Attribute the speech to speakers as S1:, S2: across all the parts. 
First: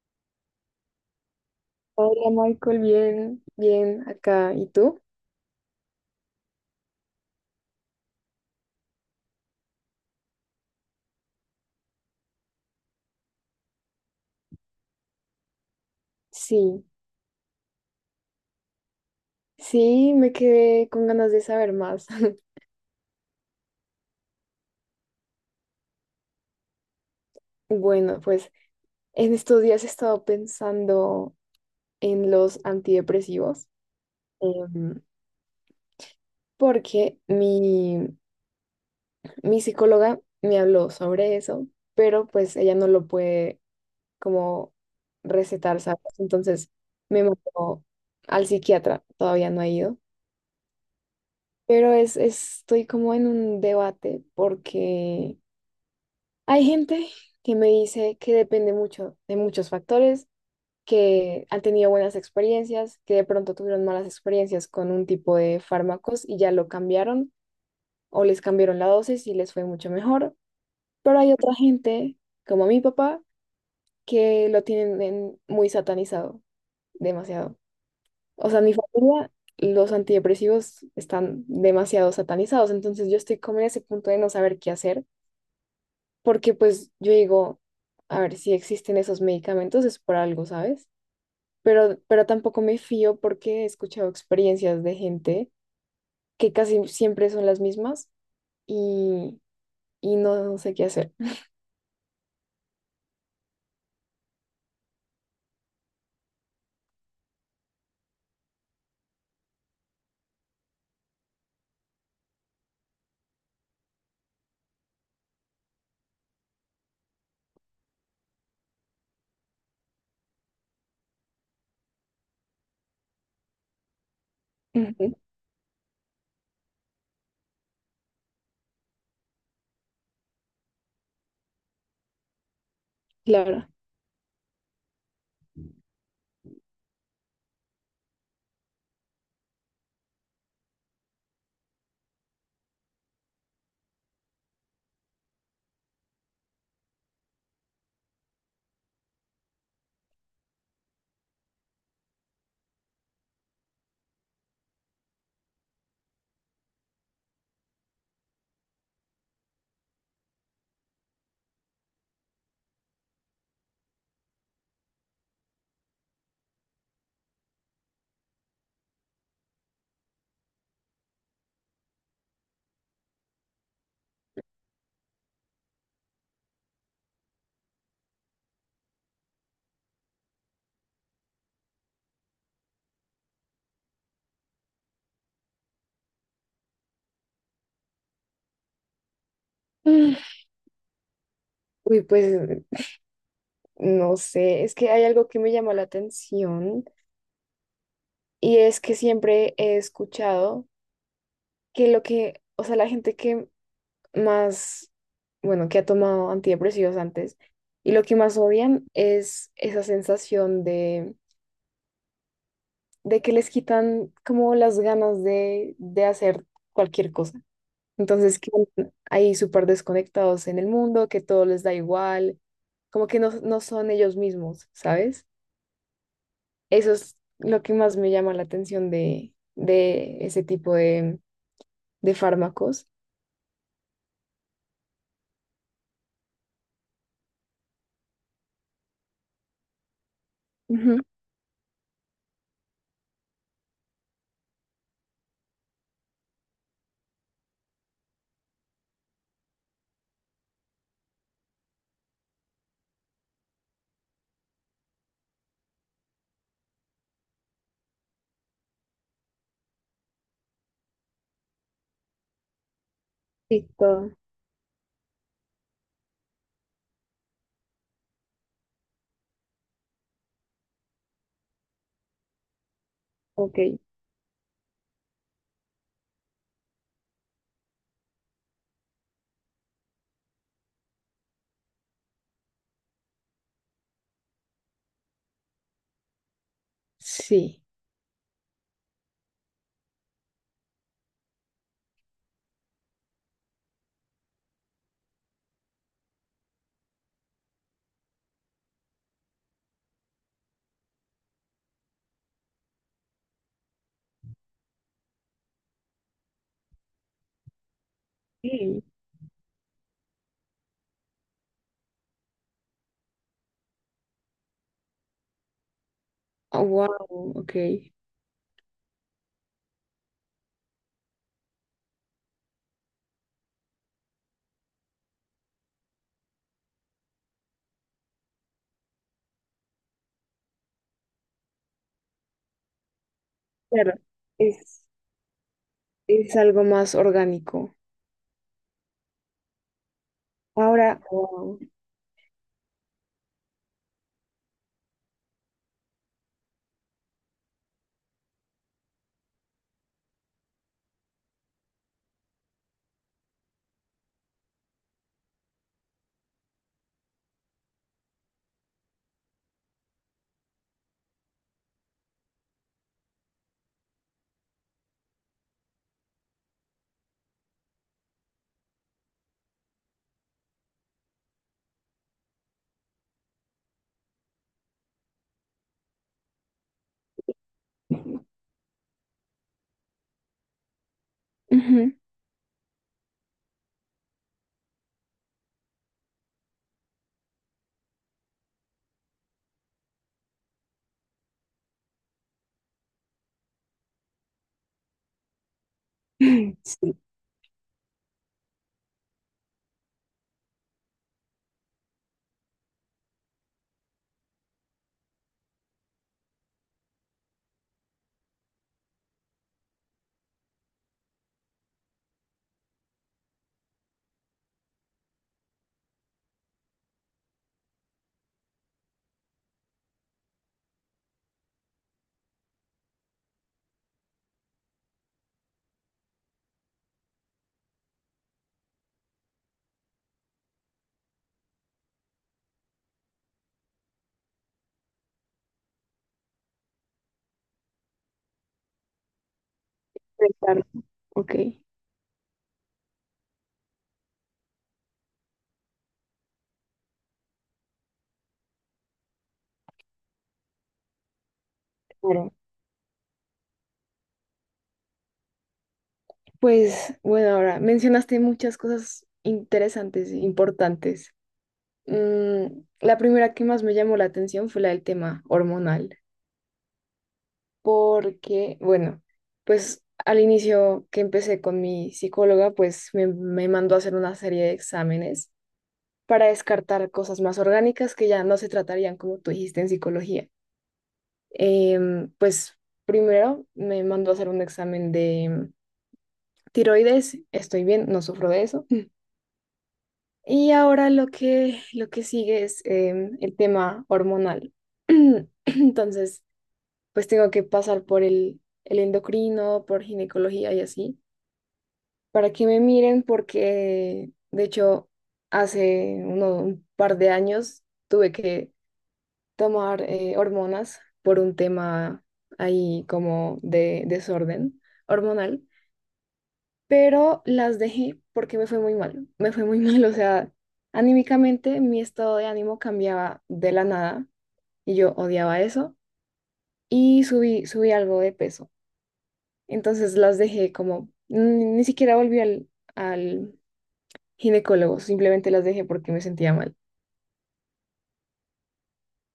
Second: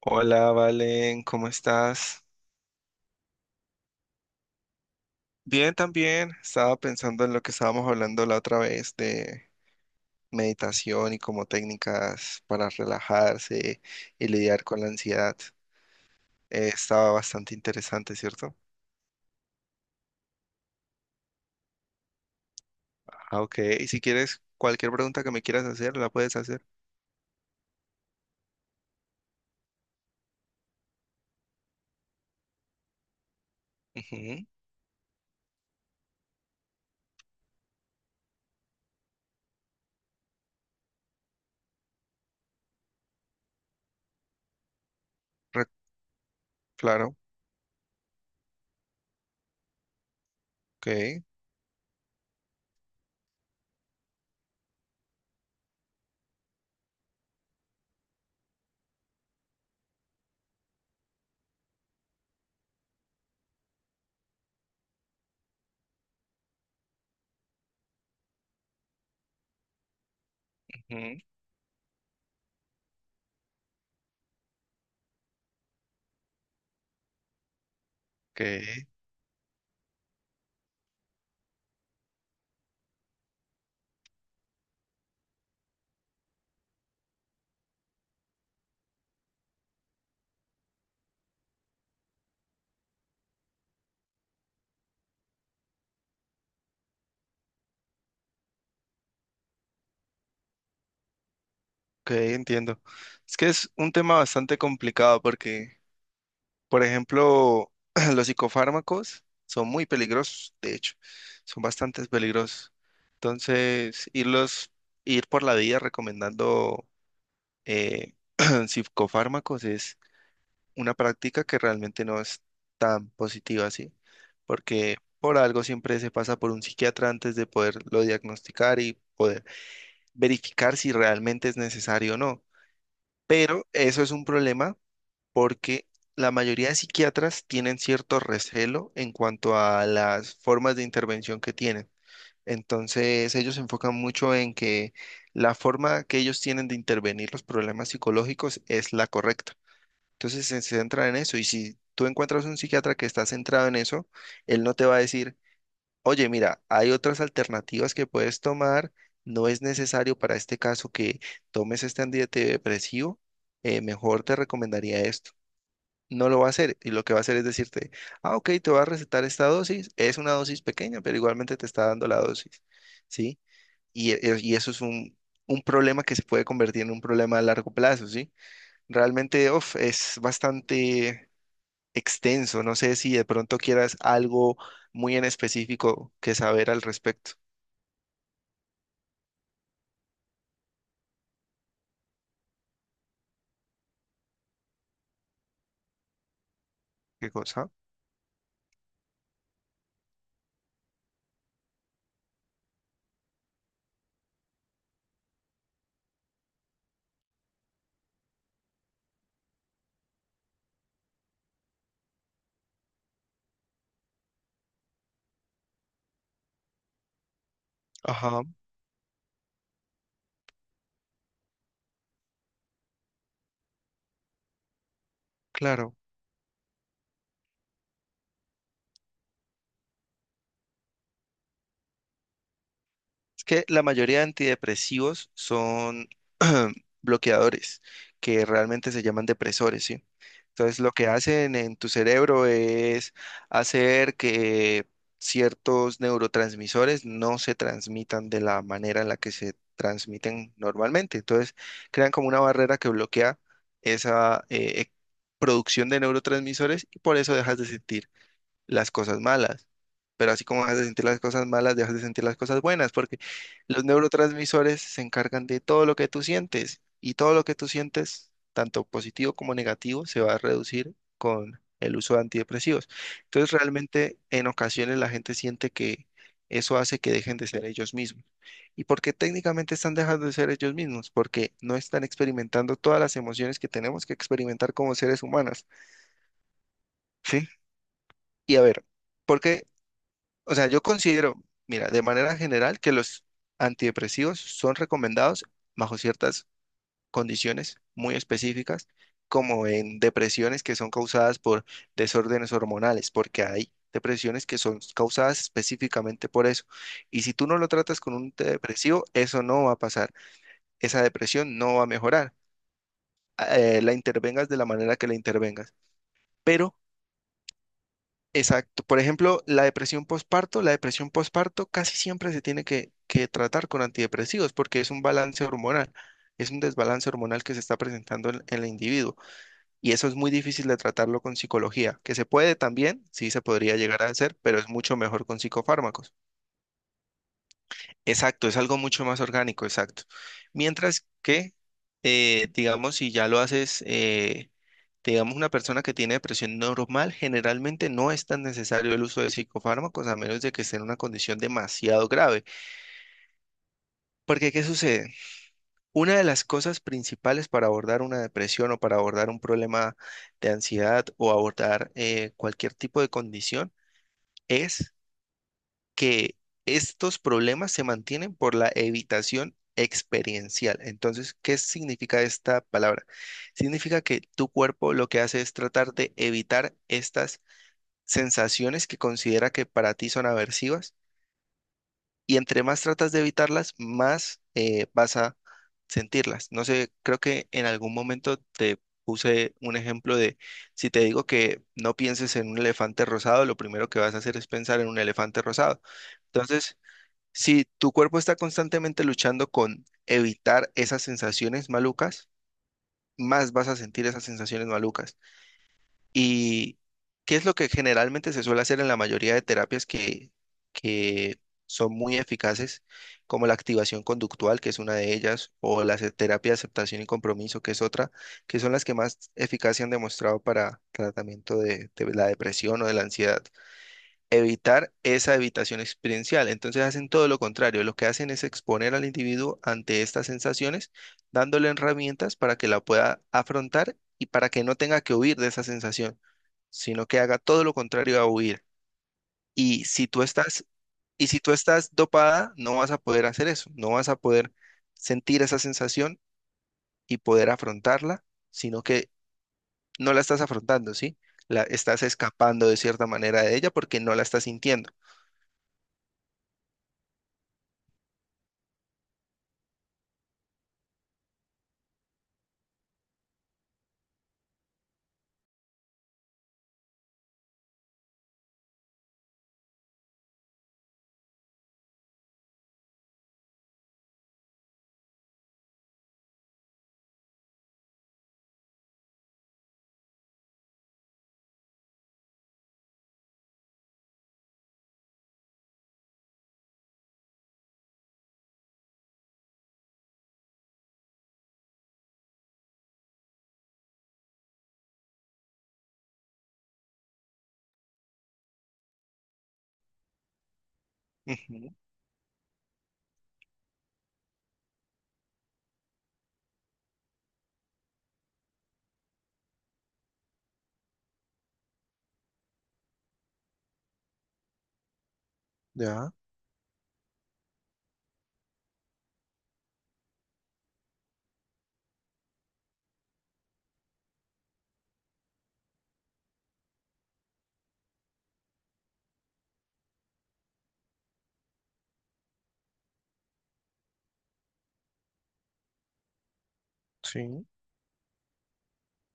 S1: Hola, Valen, ¿cómo estás?
S2: Hola Michael, bien, bien acá. ¿Y tú?
S1: Bien, también. Estaba pensando en lo que estábamos hablando la otra vez de meditación y como técnicas para relajarse y lidiar con la ansiedad.
S2: Sí,
S1: Estaba bastante interesante, ¿cierto?
S2: sí, me quedé con ganas de saber más.
S1: Ah, ok. Y si quieres, cualquier pregunta que me quieras hacer, la puedes hacer.
S2: Bueno, pues en estos días he estado pensando en los antidepresivos,
S1: Ujú.
S2: em, porque mi psicóloga me habló sobre eso, pero pues ella no lo puede como
S1: re-
S2: recetar, ¿sabes? Entonces
S1: Claro.
S2: me mandó al psiquiatra, todavía no he ido,
S1: Ok.
S2: pero estoy como en un debate porque... Hay gente que me dice que depende mucho de muchos factores, que han tenido buenas experiencias, que de pronto tuvieron malas experiencias con un tipo de fármacos y ya lo cambiaron o les cambiaron la dosis y les fue mucho mejor.
S1: Ujú.
S2: Pero hay otra gente, como mi papá, que lo muy satanizado, demasiado.
S1: Ok,
S2: O sea, mi familia, los antidepresivos están demasiado satanizados, entonces yo estoy como en ese punto de no saber qué hacer porque pues yo digo, a ver, si existen esos medicamentos es por algo, ¿sabes? Pero tampoco me fío porque he escuchado experiencias de gente que casi siempre son las mismas y, y no sé qué hacer.
S1: ok, entiendo. Es que es un tema bastante complicado porque, por ejemplo, los psicofármacos son muy peligrosos, de hecho, son bastante peligrosos. Entonces, irlos, Ir por la vida recomendando eh, psicofármacos es una práctica que realmente no es tan positiva así, porque
S2: Ujú.
S1: por algo siempre se pasa por un psiquiatra antes de poderlo diagnosticar y poder verificar si realmente es necesario o no. Pero
S2: Claro.
S1: eso es un problema porque la mayoría de psiquiatras tienen cierto recelo en cuanto a las formas de intervención que tienen. Entonces, ellos se enfocan mucho en que la forma que ellos tienen de intervenir los problemas psicológicos es la correcta. Entonces, se centran en eso, y si tú encuentras un psiquiatra que está centrado en eso, él no te va a decir, oye, mira, hay otras alternativas que puedes tomar. No es necesario para este caso que tomes este antidepresivo, mejor te recomendaría esto. No lo va a hacer, y lo que va a hacer es decirte, ah, ok, te va a recetar esta dosis, es una dosis pequeña, pero igualmente te está dando la dosis, ¿sí? Y eso es un problema que se puede convertir en un problema a largo plazo, ¿sí? Realmente, uf, es bastante extenso, no sé si de pronto quieras algo muy en específico que saber al respecto.
S2: Mm. Uy, pues no sé, es que hay algo que me llama la atención
S1: ¿Qué cosa?
S2: y es que siempre he escuchado que lo que, o sea, la gente que más, bueno, que ha tomado antidepresivos antes, y lo que más odian es esa sensación de que les quitan como las ganas de hacer cualquier cosa. Entonces,
S1: Ajá,
S2: que ahí súper desconectados en el mundo, que todo les da igual, como que no son ellos mismos, ¿sabes?
S1: claro.
S2: Eso es lo que más me llama la atención de ese tipo de fármacos.
S1: Es que la mayoría de antidepresivos son bloqueadores, que realmente se llaman depresores, ¿sí? Entonces, lo
S2: Ujú.
S1: que hacen en tu cerebro es hacer que ciertos neurotransmisores no se transmitan de la manera en la que se transmiten normalmente. Entonces, crean como una barrera que bloquea esa producción de neurotransmisores, y por eso dejas de sentir las cosas malas. Pero así como dejas de sentir las cosas malas, dejas de sentir las cosas buenas, porque
S2: Sí,
S1: los
S2: todo.
S1: neurotransmisores se encargan de todo lo que tú sientes, y todo lo que tú sientes, tanto positivo como negativo, se va a reducir con el uso de antidepresivos. Entonces,
S2: Ok.
S1: realmente en ocasiones la gente siente que eso hace que dejen de ser ellos mismos. ¿Y porque técnicamente están dejando de ser ellos mismos? Porque no están experimentando todas las emociones que tenemos que experimentar como seres humanos, ¿sí?
S2: Sí.
S1: Y a ver, porque, o sea, yo considero, mira, de manera general, que los antidepresivos son recomendados bajo ciertas condiciones muy específicas, como en depresiones que son causadas por desórdenes hormonales, porque hay depresiones que son causadas específicamente por eso. Y si tú no lo tratas con un
S2: Sí.
S1: antidepresivo, eso no va a pasar. Esa depresión no va a mejorar, la intervengas de la manera que la intervengas.
S2: Oh,
S1: Pero
S2: wow, ok.
S1: exacto. Por ejemplo, la depresión postparto casi siempre se tiene que tratar con antidepresivos, porque es un balance hormonal, es un desbalance hormonal que se está presentando en el individuo, y eso es muy difícil de tratarlo con psicología, que se puede también, sí se podría
S2: Claro,
S1: llegar a hacer, pero es
S2: es,
S1: mucho mejor con psicofármacos.
S2: es algo más orgánico.
S1: Exacto, es algo mucho más orgánico, exacto.
S2: Ahora,
S1: Mientras que,
S2: wow.
S1: digamos, si ya lo haces, digamos, una persona que tiene depresión normal, generalmente no es tan necesario el uso de psicofármacos a menos de que esté en una condición demasiado grave. Porque, ¿qué sucede? Una de las cosas principales para abordar una depresión o para abordar un problema de ansiedad, o abordar cualquier tipo de condición, es que estos problemas se mantienen por la evitación experiencial. Entonces, ¿qué significa esta palabra? Significa que tu cuerpo lo que hace es tratar de evitar estas
S2: Ujú.
S1: sensaciones que considera que para ti son aversivas, y entre más tratas de evitarlas, más vas a sentirlas. No sé, creo que en algún momento te puse un ejemplo de si te digo que no pienses en un elefante rosado, lo primero que vas a hacer es pensar en un elefante rosado. Entonces,
S2: Sí,
S1: si tu cuerpo está constantemente luchando con evitar esas sensaciones malucas, más vas a sentir esas sensaciones malucas. ¿Y qué es lo que generalmente se suele hacer en la mayoría de terapias que son muy eficaces, como la activación conductual, que es una de ellas, o la terapia de aceptación y compromiso, que es otra, que son las que más eficacia han demostrado para tratamiento de la depresión o de la ansiedad? Evitar esa evitación experiencial. Entonces hacen todo lo contrario, lo que hacen es exponer al individuo ante estas sensaciones, dándole herramientas para que la pueda afrontar y para que no tenga que huir de esa sensación, sino que haga todo lo contrario a huir. Y si tú estás,
S2: pensarlo.
S1: y
S2: Ok,
S1: si tú estás dopada, no vas a poder hacer eso, no vas a poder sentir esa sensación y poder afrontarla, sino que no la estás afrontando, ¿sí? La estás
S2: claro.
S1: escapando de cierta manera de ella porque no la estás sintiendo.
S2: Pues bueno, ahora mencionaste muchas cosas interesantes e importantes. Mm, la primera que más me llamó la atención fue la del tema hormonal, porque, bueno, pues al inicio que empecé con mi psicóloga, pues me mandó a hacer una serie de exámenes para descartar cosas más orgánicas que ya no se tratarían, como tú dijiste, en psicología. Pues primero me mandó a hacer un examen de tiroides, estoy bien, no sufro de eso. Y ahora lo que sigue es el tema hormonal. Entonces, pues tengo que pasar por el endocrino, por ginecología y así,
S1: Ujú.
S2: para que me miren porque, de hecho, hace un par de años tuve que tomar hormonas por un tema ahí como de desorden hormonal,
S1: Ya.
S2: pero las dejé porque me fue muy mal, me fue muy mal, o sea, anímicamente mi estado de ánimo cambiaba de la nada y yo odiaba eso y subí algo de peso. Entonces las dejé como, ni siquiera volví al ginecólogo, simplemente las dejé porque me sentía mal.
S1: Sí,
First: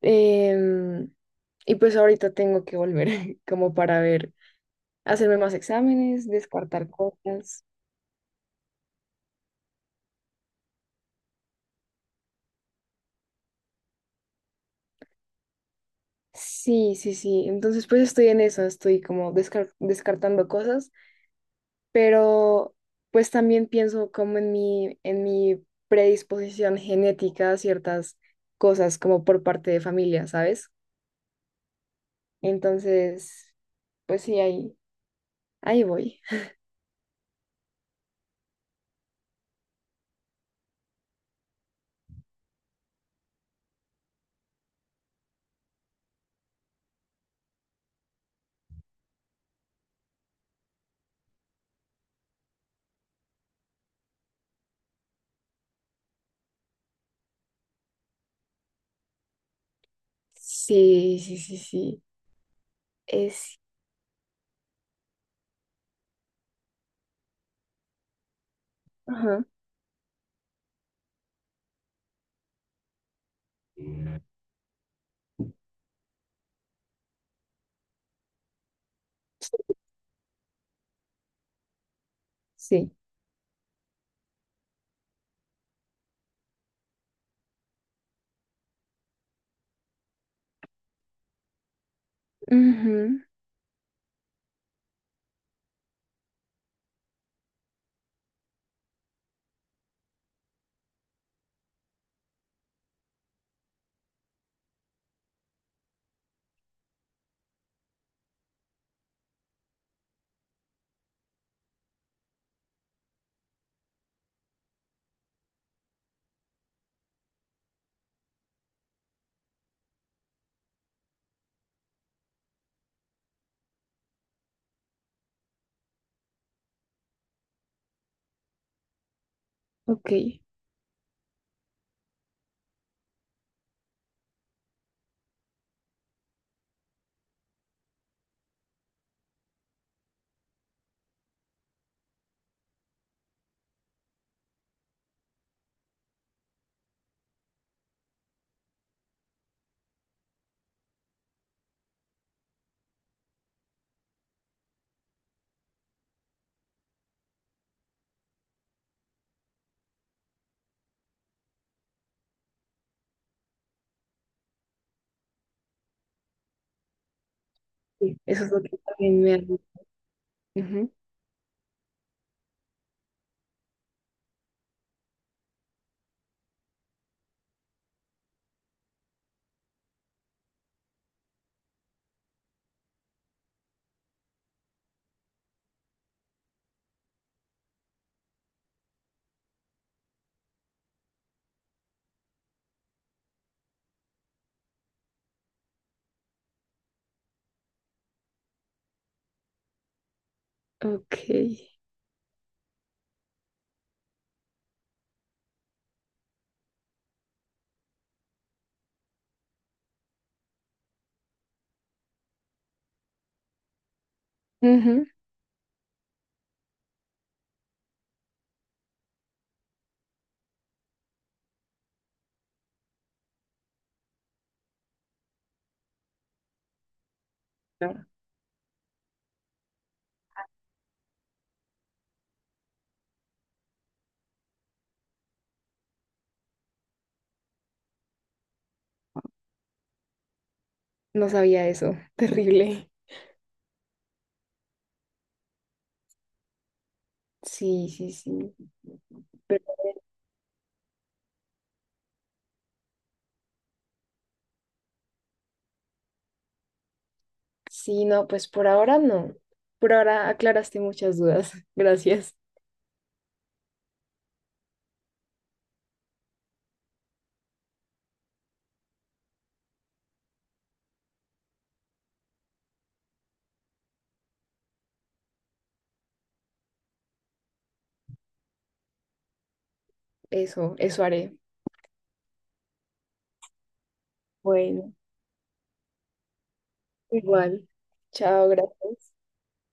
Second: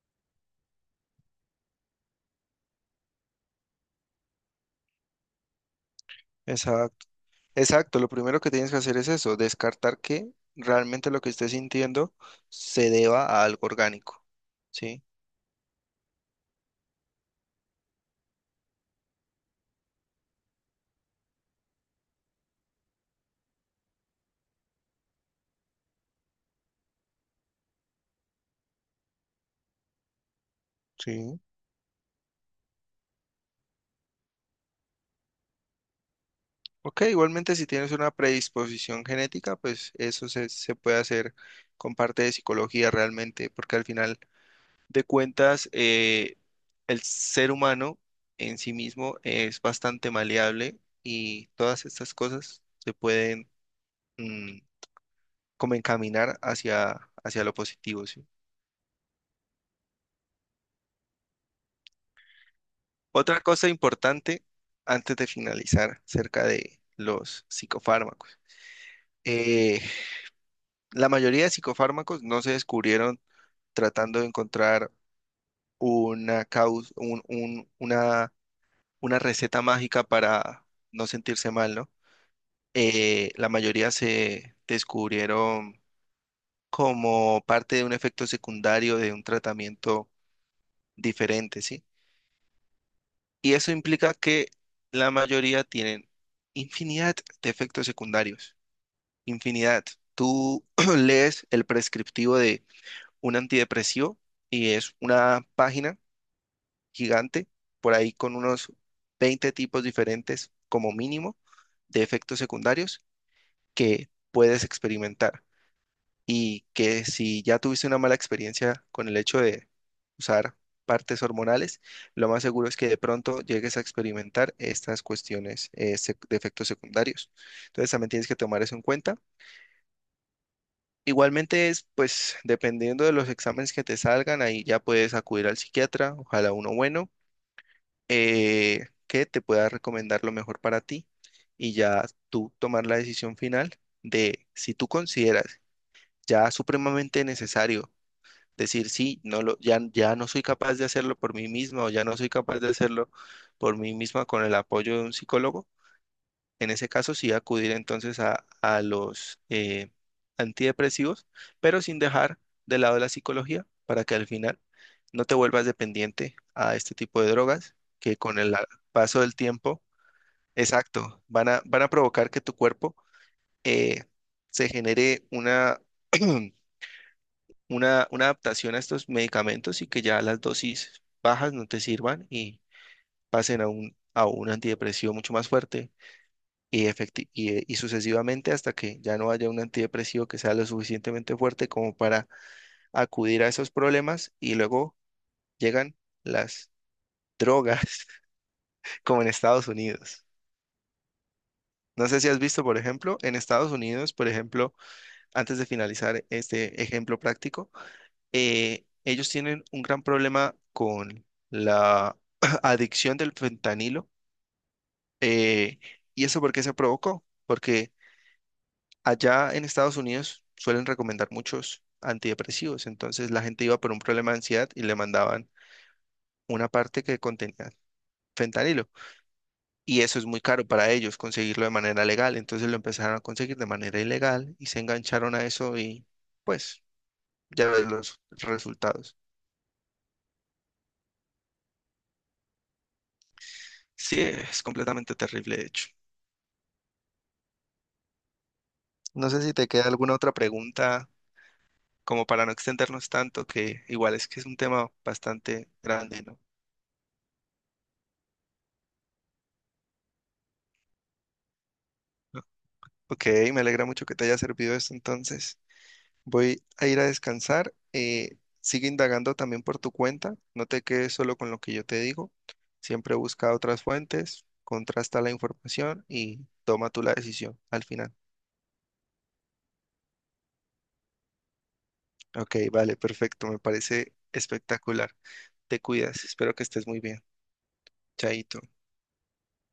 S2: Em, y pues ahorita tengo que volver como para ver hacerme más exámenes, descartar
S1: exacto.
S2: cosas.
S1: Exacto, lo primero que tienes que hacer es eso, descartar que realmente lo que estés sintiendo se deba a algo orgánico. Sí,
S2: Sí, sí, sí. Entonces, pues estoy en eso, estoy como descartando cosas, pero pues también pienso como en en mi predisposición genética a ciertas cosas, como por parte de familia, ¿sabes?
S1: sí.
S2: Entonces, pues sí, ahí voy.
S1: Ok, igualmente si tienes una predisposición genética, pues eso se puede hacer con parte de psicología realmente, porque al final de cuentas, el ser humano en sí mismo es bastante maleable y todas estas cosas se pueden mm, como encaminar hacia lo positivo, ¿sí?
S2: Sí, sí, sí, sí.
S1: Otra
S2: Es,
S1: cosa importante antes de finalizar acerca de los psicofármacos.
S2: ajá,
S1: Eh, la mayoría de psicofármacos no se descubrieron tratando de encontrar una causa, una receta mágica para no sentirse mal, ¿no?
S2: sí.
S1: La mayoría se descubrieron como parte de un efecto secundario de un tratamiento diferente, ¿sí?
S2: Ujú.
S1: Y eso implica que la mayoría tienen infinidad de efectos secundarios. Infinidad. Tú lees el prescriptivo de un antidepresivo y es una página gigante, por ahí con unos 20 tipos diferentes como mínimo de efectos secundarios que puedes experimentar. Y que si ya tuviste una mala experiencia con el hecho de usar partes hormonales, lo más seguro es que de pronto llegues a experimentar estas cuestiones de efectos secundarios. Entonces también tienes que tomar eso en cuenta.
S2: Ok.
S1: Igualmente es, pues, dependiendo de los exámenes que te salgan, ahí ya puedes acudir al psiquiatra, ojalá uno bueno, que te pueda recomendar lo mejor para ti, y ya tú tomar la decisión final de si tú consideras ya supremamente necesario decir sí, no lo, ya, ya no soy capaz de hacerlo por mí misma, o ya no soy capaz de hacerlo por mí misma con el apoyo de un psicólogo, en ese caso sí acudir entonces a los antidepresivos, pero sin dejar de lado la psicología, para que al final no te vuelvas dependiente a este tipo de drogas que
S2: Sí,
S1: con
S2: eso es
S1: el
S2: lo que
S1: paso
S2: también
S1: del
S2: me ha...
S1: tiempo,
S2: Ujú.
S1: exacto, van a provocar que tu cuerpo eh, se genere una adaptación a estos medicamentos, y que ya las dosis bajas no te sirvan y pasen a a un antidepresivo mucho más fuerte y sucesivamente, hasta que ya no haya un antidepresivo que sea lo suficientemente fuerte como para acudir a esos problemas, y luego llegan las drogas, como en Estados Unidos.
S2: Ok.
S1: No sé si has visto, por ejemplo, en Estados Unidos, por ejemplo, antes de finalizar este ejemplo práctico, ellos tienen un gran problema con la adicción del fentanilo.
S2: Ujú.
S1: eh, ¿Y eso por qué se provocó? Porque allá en Estados Unidos suelen recomendar muchos antidepresivos, entonces la gente iba por un problema de ansiedad y le mandaban una parte que contenía
S2: No,
S1: fentanilo. Y eso es muy caro para ellos conseguirlo de manera legal, entonces lo empezaron a conseguir de manera ilegal y se engancharon a eso, y pues ya ves los resultados.
S2: no sabía eso. Terrible.
S1: Sí, es completamente terrible, de hecho.
S2: Sí, sí, sí.
S1: No sé si
S2: Pero
S1: te queda alguna otra pregunta, como para no extendernos tanto, que igual es que es un tema bastante grande, ¿no?
S2: sí, no, pues por ahora no. Por ahora aclaraste muchas dudas. Gracias.
S1: Ok, me alegra mucho que te haya servido esto entonces. Voy a ir a descansar. Sigue indagando también por tu cuenta. No te quedes solo con lo que yo te digo. Siempre busca otras fuentes, contrasta la información y toma tú la decisión al final.
S2: Eso haré.
S1: Ok, vale, perfecto. Me parece
S2: Bueno,
S1: espectacular. Te cuidas. Espero que estés muy bien.
S2: igual. Chao,
S1: Chaito.
S2: gracias.